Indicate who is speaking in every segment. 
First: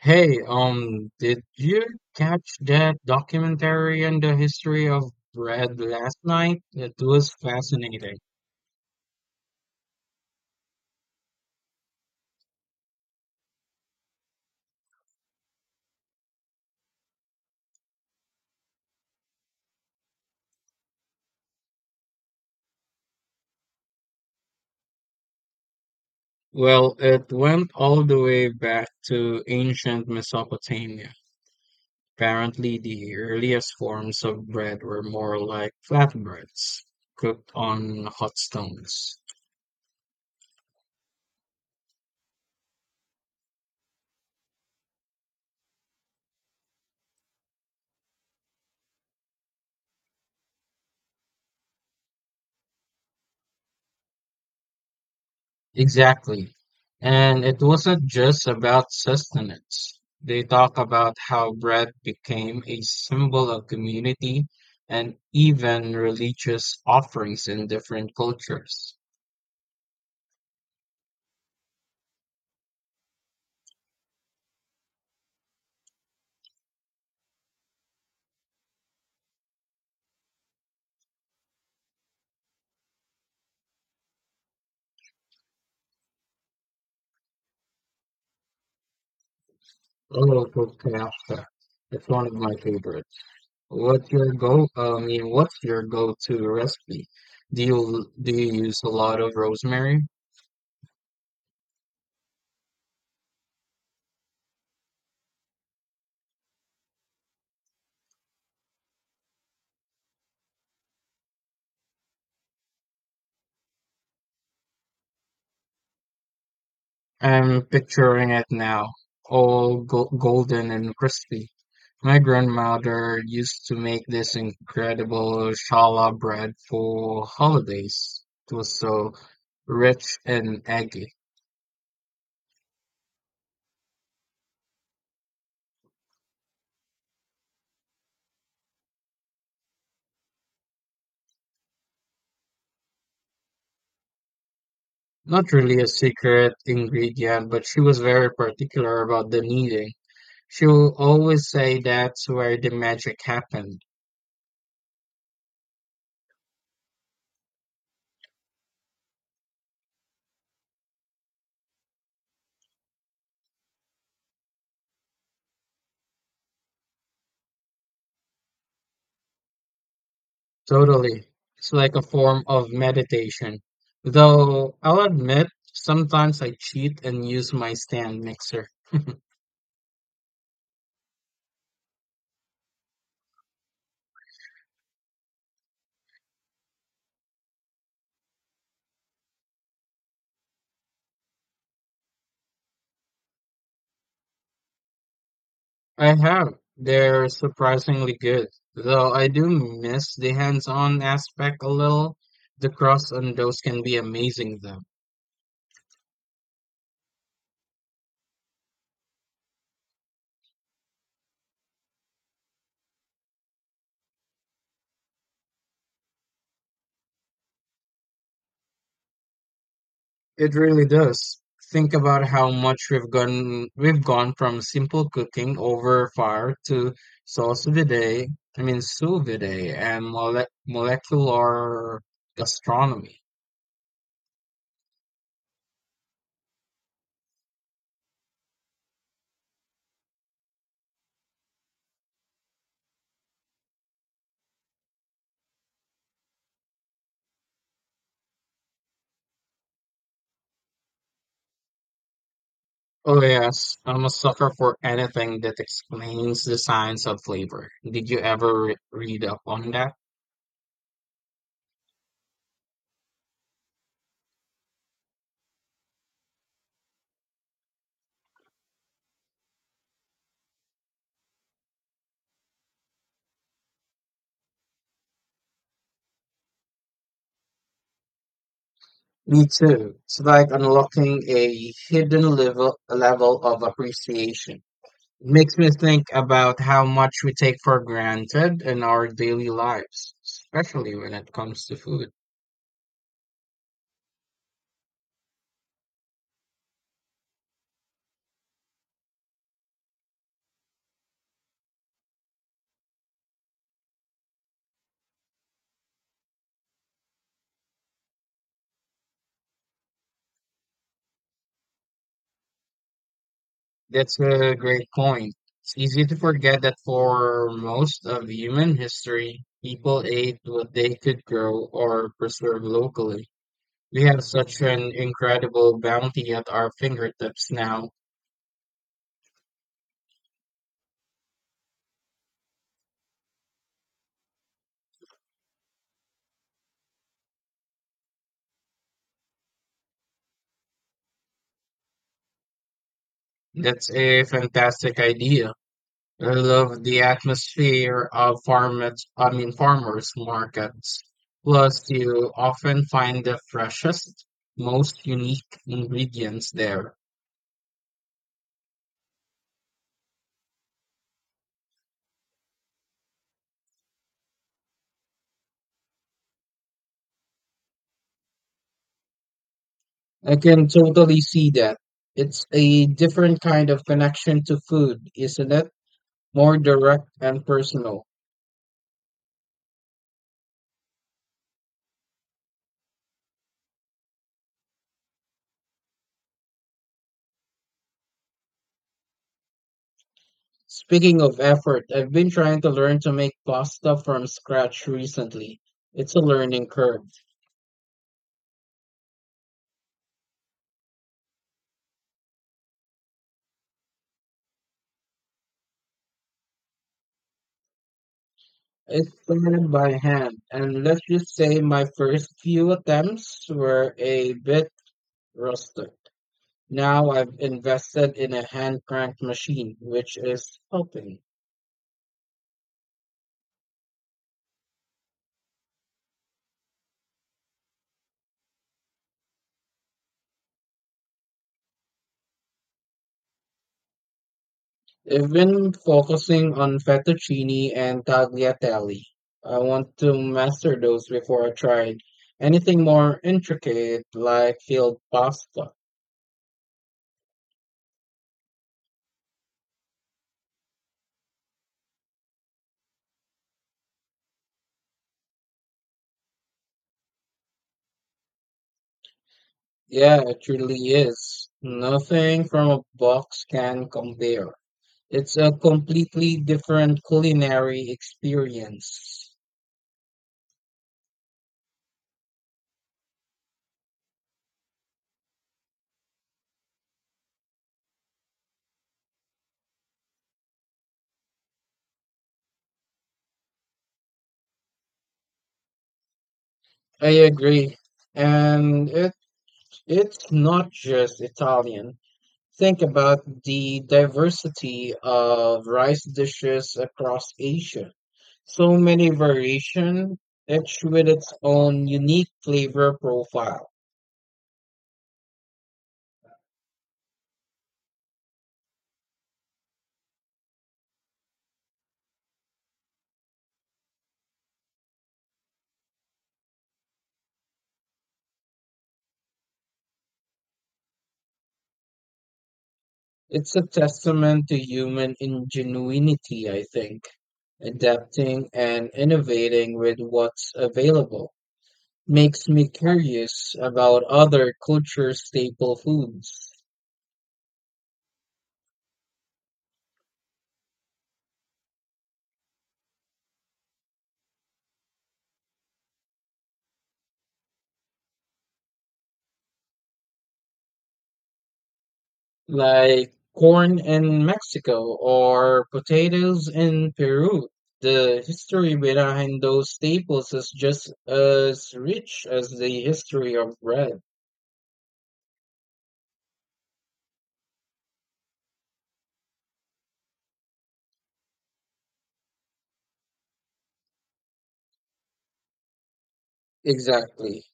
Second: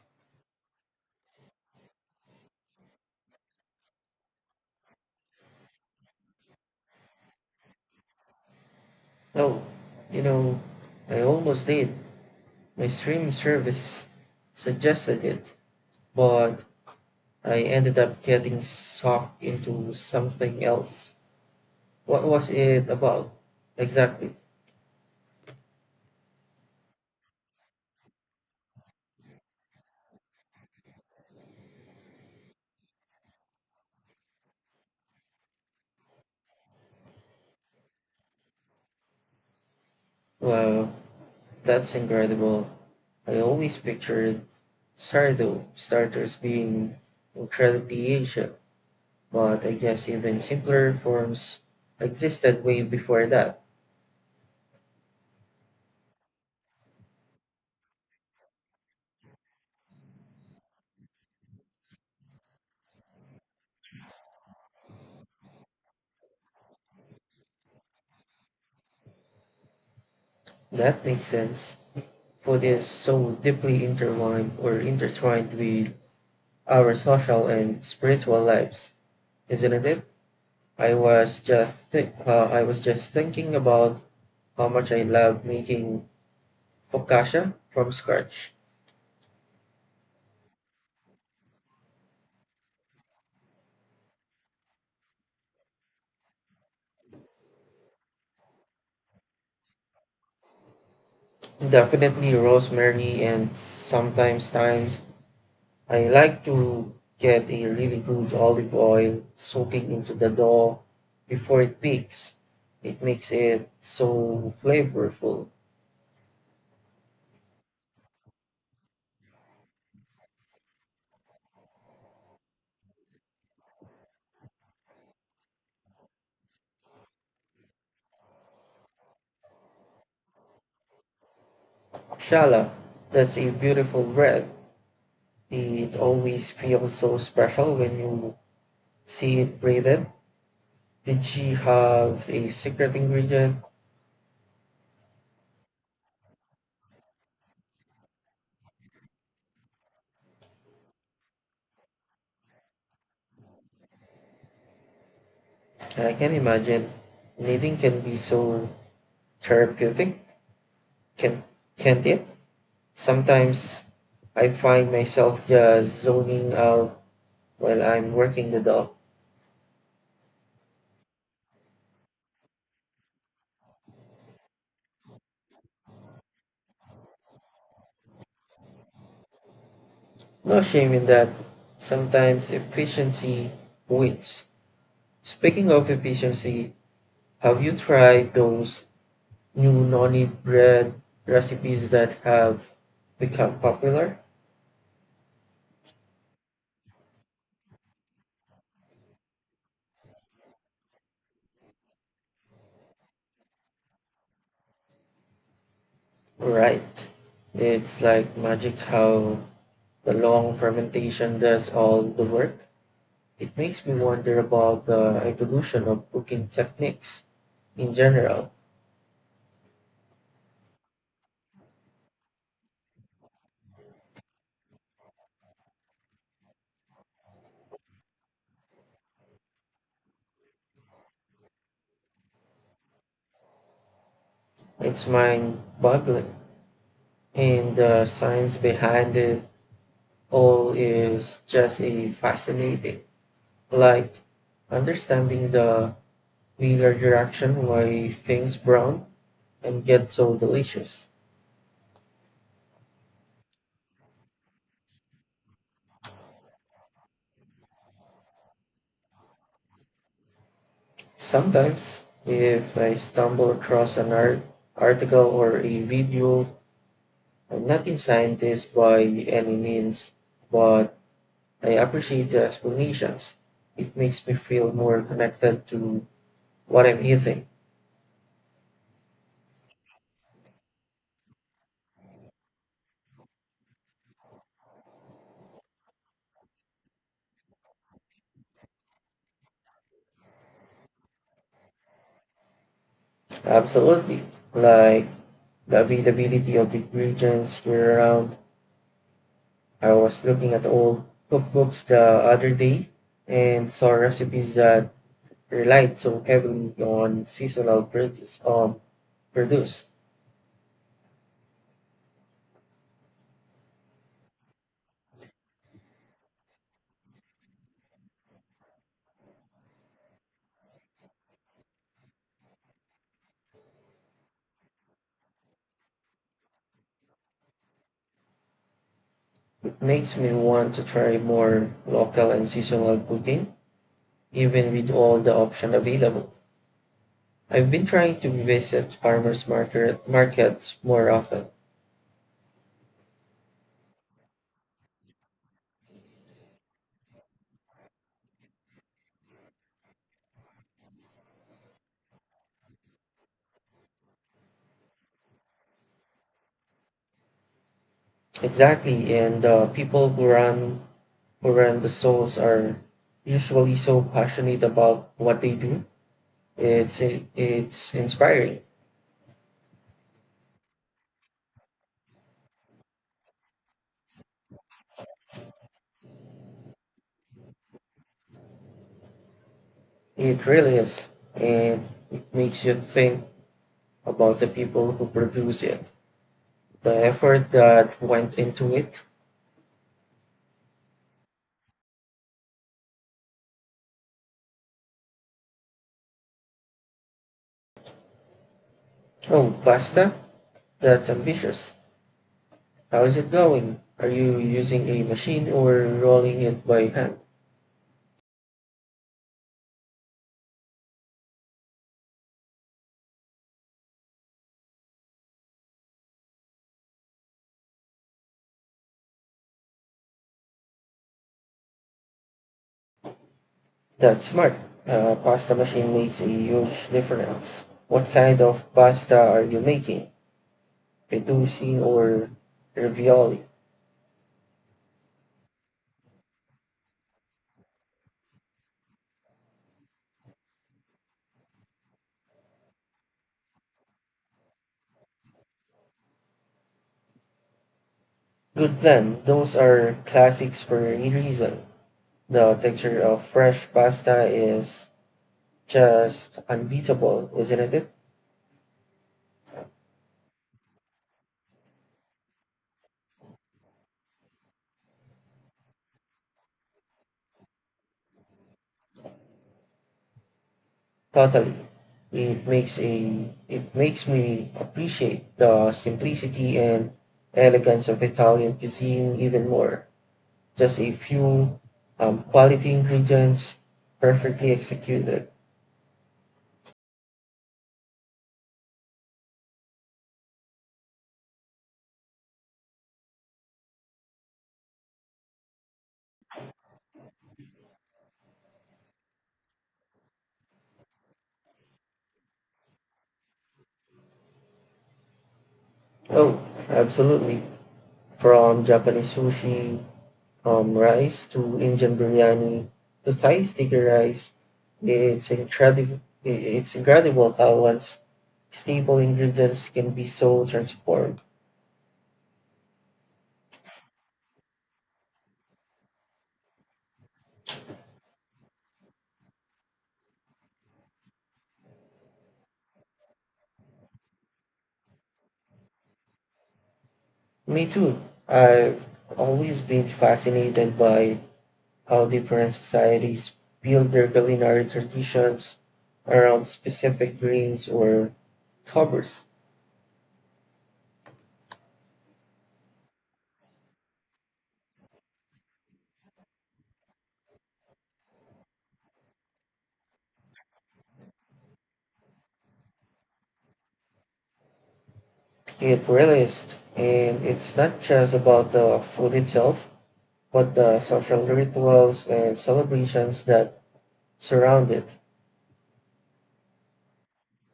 Speaker 1: Hey, did you catch that documentary on the history of bread last night? It was fascinating.
Speaker 2: Oh, you know, I almost did. My stream service suggested it, but I ended up getting sucked into something else. What was it about? Exactly.
Speaker 1: Well, it went all the way back to ancient Mesopotamia. Apparently, the earliest forms of bread were more like flatbreads, cooked on hot stones.
Speaker 2: Well, that's incredible. I always pictured sourdough starters being incredibly ancient, but I guess even simpler forms existed way before that.
Speaker 1: Exactly. And it wasn't just about sustenance. They talk about how bread became a symbol of community and even religious offerings in different cultures.
Speaker 2: That makes sense. Food is so deeply intertwined with our social and spiritual lives, isn't it? I was just thinking about how much I love making focaccia from scratch.
Speaker 1: Oh, kofta. It's one of my favorites. What's your go? I mean, What's your go-to recipe? Do you use a lot of rosemary?
Speaker 2: Definitely rosemary and sometimes times I like to get a really good olive oil soaking into the dough before it peaks. It makes it so flavorful.
Speaker 1: I'm picturing it now, all golden and crispy. My grandmother used to make this incredible shala bread for holidays. It was so rich and eggy.
Speaker 2: Shala, that's a beautiful breath. It always feels so special when you see it braided. Did she have a secret ingredient?
Speaker 1: Not really a secret ingredient, but she was very particular about the kneading. She will always say that's where the magic happened.
Speaker 2: I can imagine. Knitting can be so therapeutic, can, can't it? Sometimes I find myself just zoning out while I'm working the dog.
Speaker 1: Totally. It's like a form of meditation. Though I'll admit, sometimes I cheat and use my stand mixer.
Speaker 2: No shame in that. Sometimes efficiency wins. Speaking of efficiency, have you tried those new noni bread recipes that have become popular,
Speaker 1: I have. They're surprisingly good. Though I do miss the hands on aspect a little. The cross on those can be amazing, though.
Speaker 2: right? It's like magic how the long fermentation does all the work. It makes me wonder about the evolution of cooking techniques in general.
Speaker 1: It really does. Think about how much we've gone from simple cooking over fire to sous vide, sous vide and molecular gastronomy.
Speaker 2: It's mind boggling, and the science behind it all is just a fascinating. Like understanding the wheeler direction why things brown and get so delicious.
Speaker 1: Oh yes, I'm a sucker for anything that explains the science of flavor. Did you ever read up on that?
Speaker 2: Sometimes, if I stumble across an article or a video, I'm not a scientist by any means, but I appreciate the explanations. It makes me feel more connected to what I'm eating.
Speaker 1: Me too. It's like unlocking a hidden level of appreciation. It makes me think about how much we take for granted in our daily lives, especially when it comes to food.
Speaker 2: Absolutely. Like the availability of ingredients year round. I was looking at old cookbooks the other day and saw recipes that relied so heavily on seasonal produce.
Speaker 1: That's a great point. It's easy to forget that for most of human history, people ate what they could grow or preserve locally. We have such an incredible bounty at our fingertips now.
Speaker 2: It makes me want to try more local and seasonal cooking, even with all the options available. I've been trying to visit farmers markets more often.
Speaker 1: That's a fantastic idea. I love the atmosphere of farmers, I mean farmers markets. Plus, you often find the freshest, most unique ingredients there.
Speaker 2: Exactly, and the people who run the stalls are usually so passionate about what they do. It's inspiring.
Speaker 1: I can totally see that. It's a different kind of connection to food, isn't it? More direct and personal.
Speaker 2: It really is, and it makes you think about the people who produce it, the effort that went into it.
Speaker 1: Speaking of effort, I've been trying to learn to make pasta from scratch recently. It's a learning curve.
Speaker 2: Oh, Basta? That's ambitious. How is it going? Are you using a machine or rolling it by hand?
Speaker 1: It's planned by hand, and let's just say my first few attempts were a bit rustic. Now I've invested in a hand cranked machine, which is helping.
Speaker 2: That's smart. A pasta machine makes a huge difference. What kind of pasta are you making? Fettuccine or ravioli?
Speaker 1: I've been focusing on fettuccine and tagliatelle. I want to master those before I try anything more intricate like field pasta.
Speaker 2: Good then. Those are classics for a reason. The texture of fresh pasta is just unbeatable, isn't it?
Speaker 1: Yeah, it truly is. Nothing from a box can compare. It's a completely different culinary experience.
Speaker 2: Totally. It makes me appreciate the simplicity and elegance of Italian cuisine even more. Just a few quality ingredients perfectly executed.
Speaker 1: I agree. And it's not just Italian. Think about the diversity of rice dishes across Asia. So many variation, each with its own unique flavor profile.
Speaker 2: Oh, absolutely. From Japanese sushi rice to Indian biryani to Thai sticky rice, it's incredible. It's incredible how one's staple ingredients can be so transformed.
Speaker 1: It's a testament to human ingenuity, I think. Adapting and innovating with what's available makes me curious about other culture staple foods.
Speaker 2: Me too. I've always been fascinated by how different societies build their culinary traditions around specific grains or toppers.
Speaker 1: Like corn in Mexico or potatoes in Peru. The history behind those staples is just as rich as the history of bread.
Speaker 2: It really is. And it's not just about the food itself, but the social rituals and celebrations that surround it.
Speaker 1: Exactly.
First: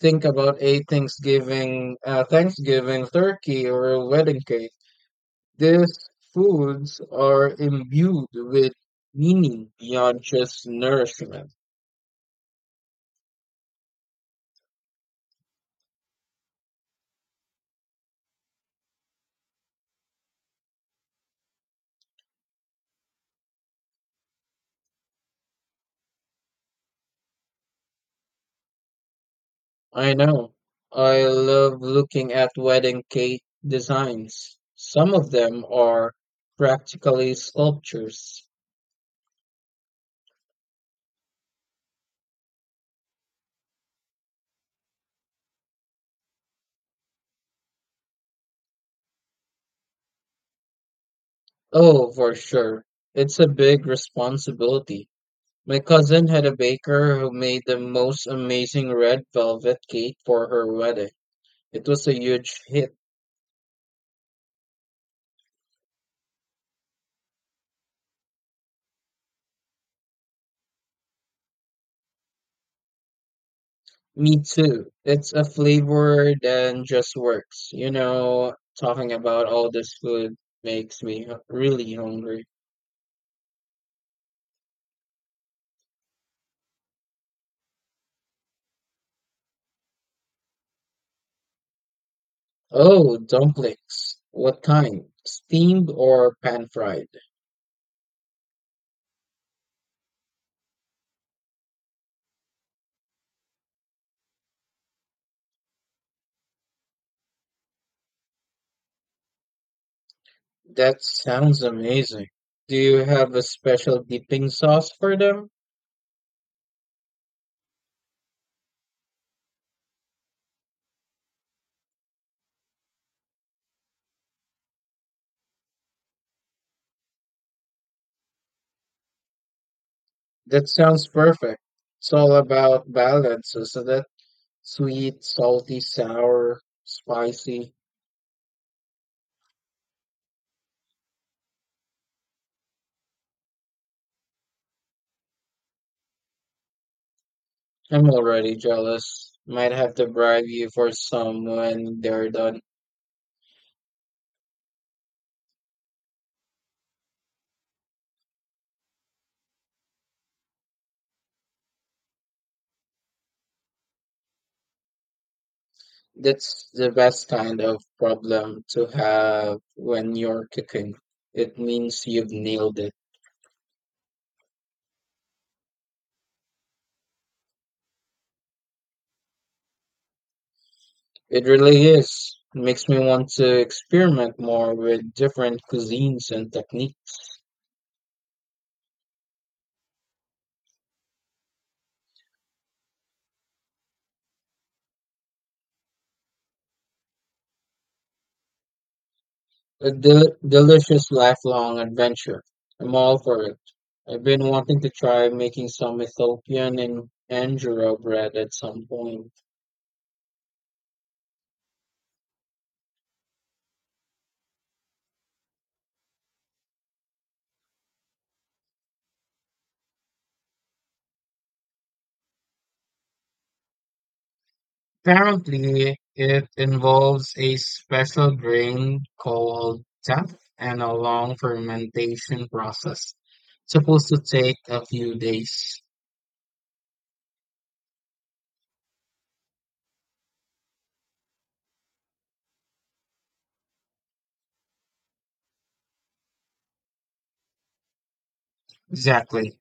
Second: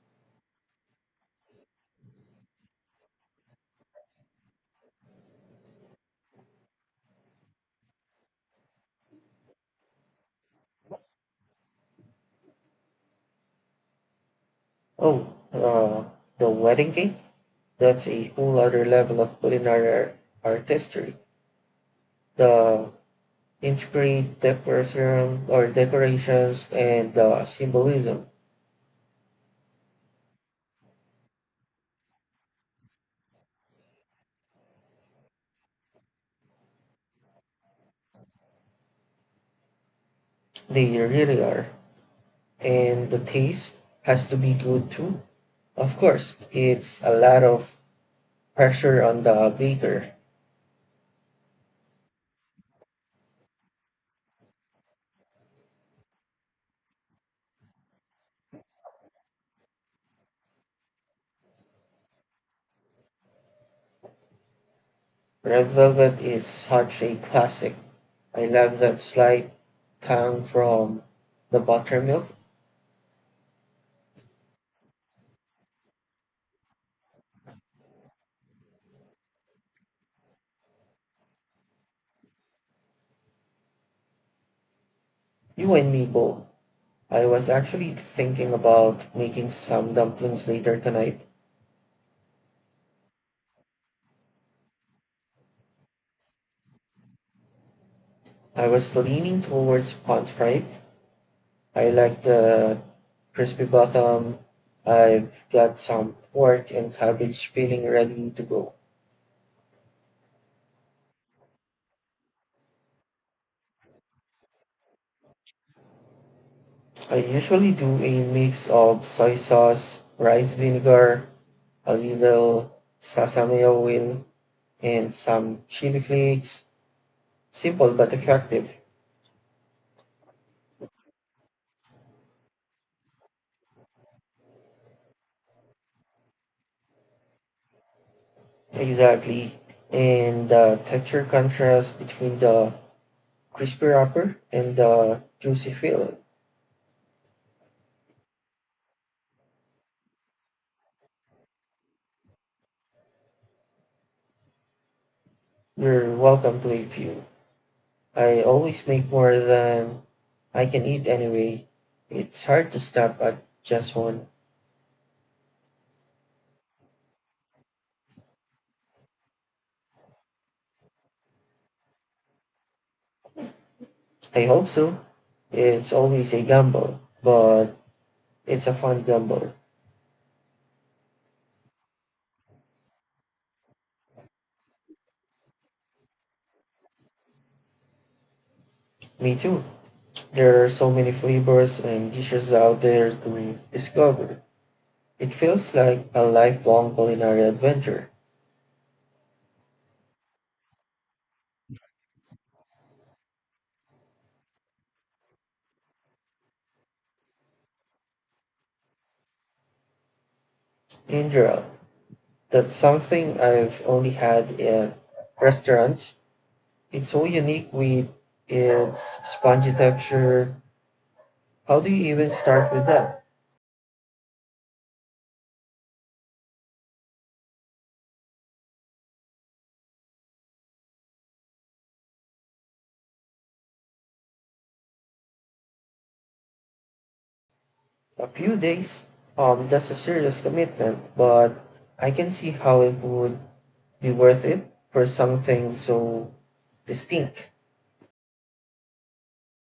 Speaker 1: Think about a Thanksgiving turkey or a wedding cake. These foods are imbued with meaning beyond just nourishment.
Speaker 2: Oh, uh, the wedding cake? That's a whole other level of culinary artistry. The integrate decorations and symbolism.
Speaker 1: I know. I love looking at wedding cake designs. Some of them are practically sculptures.
Speaker 2: They really are. And the taste has to be good too. Of course, it's a lot of pressure on the baker.
Speaker 1: Oh, for sure. It's a big responsibility. My cousin had a baker who made the most amazing red velvet cake for her wedding. It was a huge hit.
Speaker 2: Red Velvet is such a classic. I love that slight tang from the buttermilk.
Speaker 1: Me too. It's a flavor that just works. You know, talking about all this food makes me really hungry.
Speaker 2: You and me both. I was actually thinking about making some dumplings later tonight.
Speaker 1: Oh, dumplings. What kind? Steamed or pan fried?
Speaker 2: I was leaning towards pan fried, I like the crispy bottom. I've got some pork and cabbage filling ready to go.
Speaker 1: That sounds amazing. Do you have a special dipping sauce for them?
Speaker 2: I usually do a mix of soy sauce, rice vinegar, a little sesame oil, and some chili flakes. Simple but effective.
Speaker 1: That sounds perfect. It's all about balance, isn't it? Sweet, salty, sour, spicy.
Speaker 2: Exactly. And the texture contrast between the crispy wrapper and the juicy filling.
Speaker 1: I'm already jealous. Might have to bribe you for some when they're done.
Speaker 2: You're welcome to a few. I always make more than I can eat anyway. It's hard to stop at just one.
Speaker 1: That's the best kind of problem to have when you're cooking. It means you've nailed it.
Speaker 2: I hope so. It's always a gamble, but it's a fun gamble.
Speaker 1: It really is. It makes me want to experiment more with different cuisines and techniques.
Speaker 2: Me too. There are so many flavors and dishes out there to discover. It feels like a lifelong culinary adventure.
Speaker 1: A delicious lifelong adventure. I'm all for it. I've been wanting to try making some Ethiopian and Angora bread at some point.
Speaker 2: In general, that's something I've only had at restaurants. It's so unique with its spongy texture. How do you even start with that?
Speaker 1: Apparently, it involves a special grain called teff and a long fermentation process. Supposed to take a few days.
Speaker 2: A few days? That's a serious commitment, but I can see how it would be worth it for something so distinct.
Speaker 1: Exactly.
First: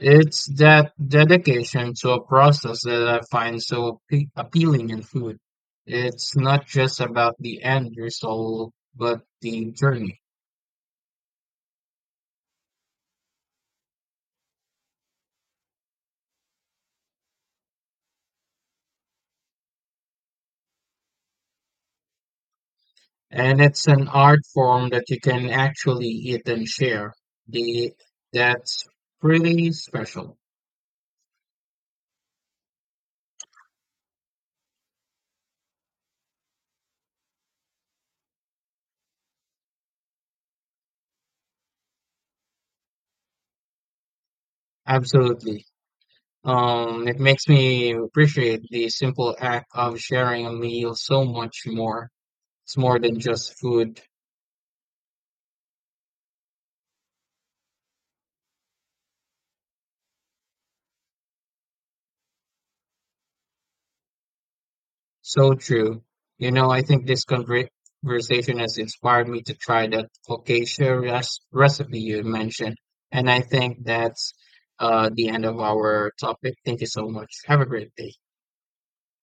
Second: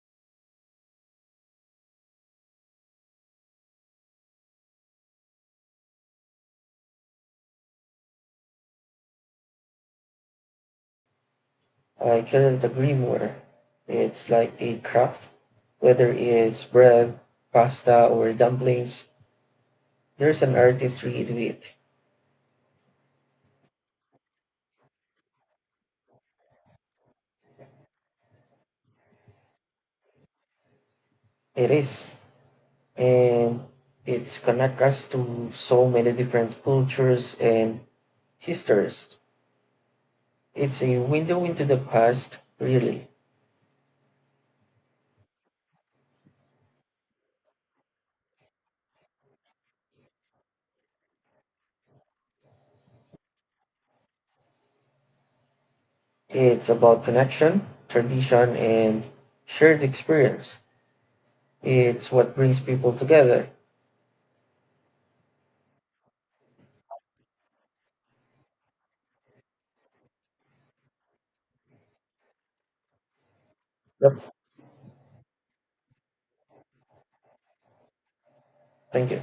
Speaker 1: It's that dedication to a process that I find so appealing in food. It's not just about the end result, but the journey.
Speaker 2: I couldn't agree more. It's like a craft, whether it's bread, pasta, or dumplings, there's an artistry to it.
Speaker 1: And it's an art form that you can actually eat and share. The that's pretty special.
Speaker 2: It is. And it's connect us to so many different cultures and histories. It's a window into the past, really.
Speaker 1: Absolutely. It makes me appreciate the simple act of sharing a meal so much more. It's more than just food.
Speaker 2: It's about connection, tradition, and shared experience. It's what brings people together.
Speaker 1: So true. You know, I think this conversation has inspired me to try that focaccia recipe you mentioned. And I think
Speaker 2: Yep.
Speaker 1: that's the end of our topic. Thank you so much. Have a great day.
Speaker 2: Thank you.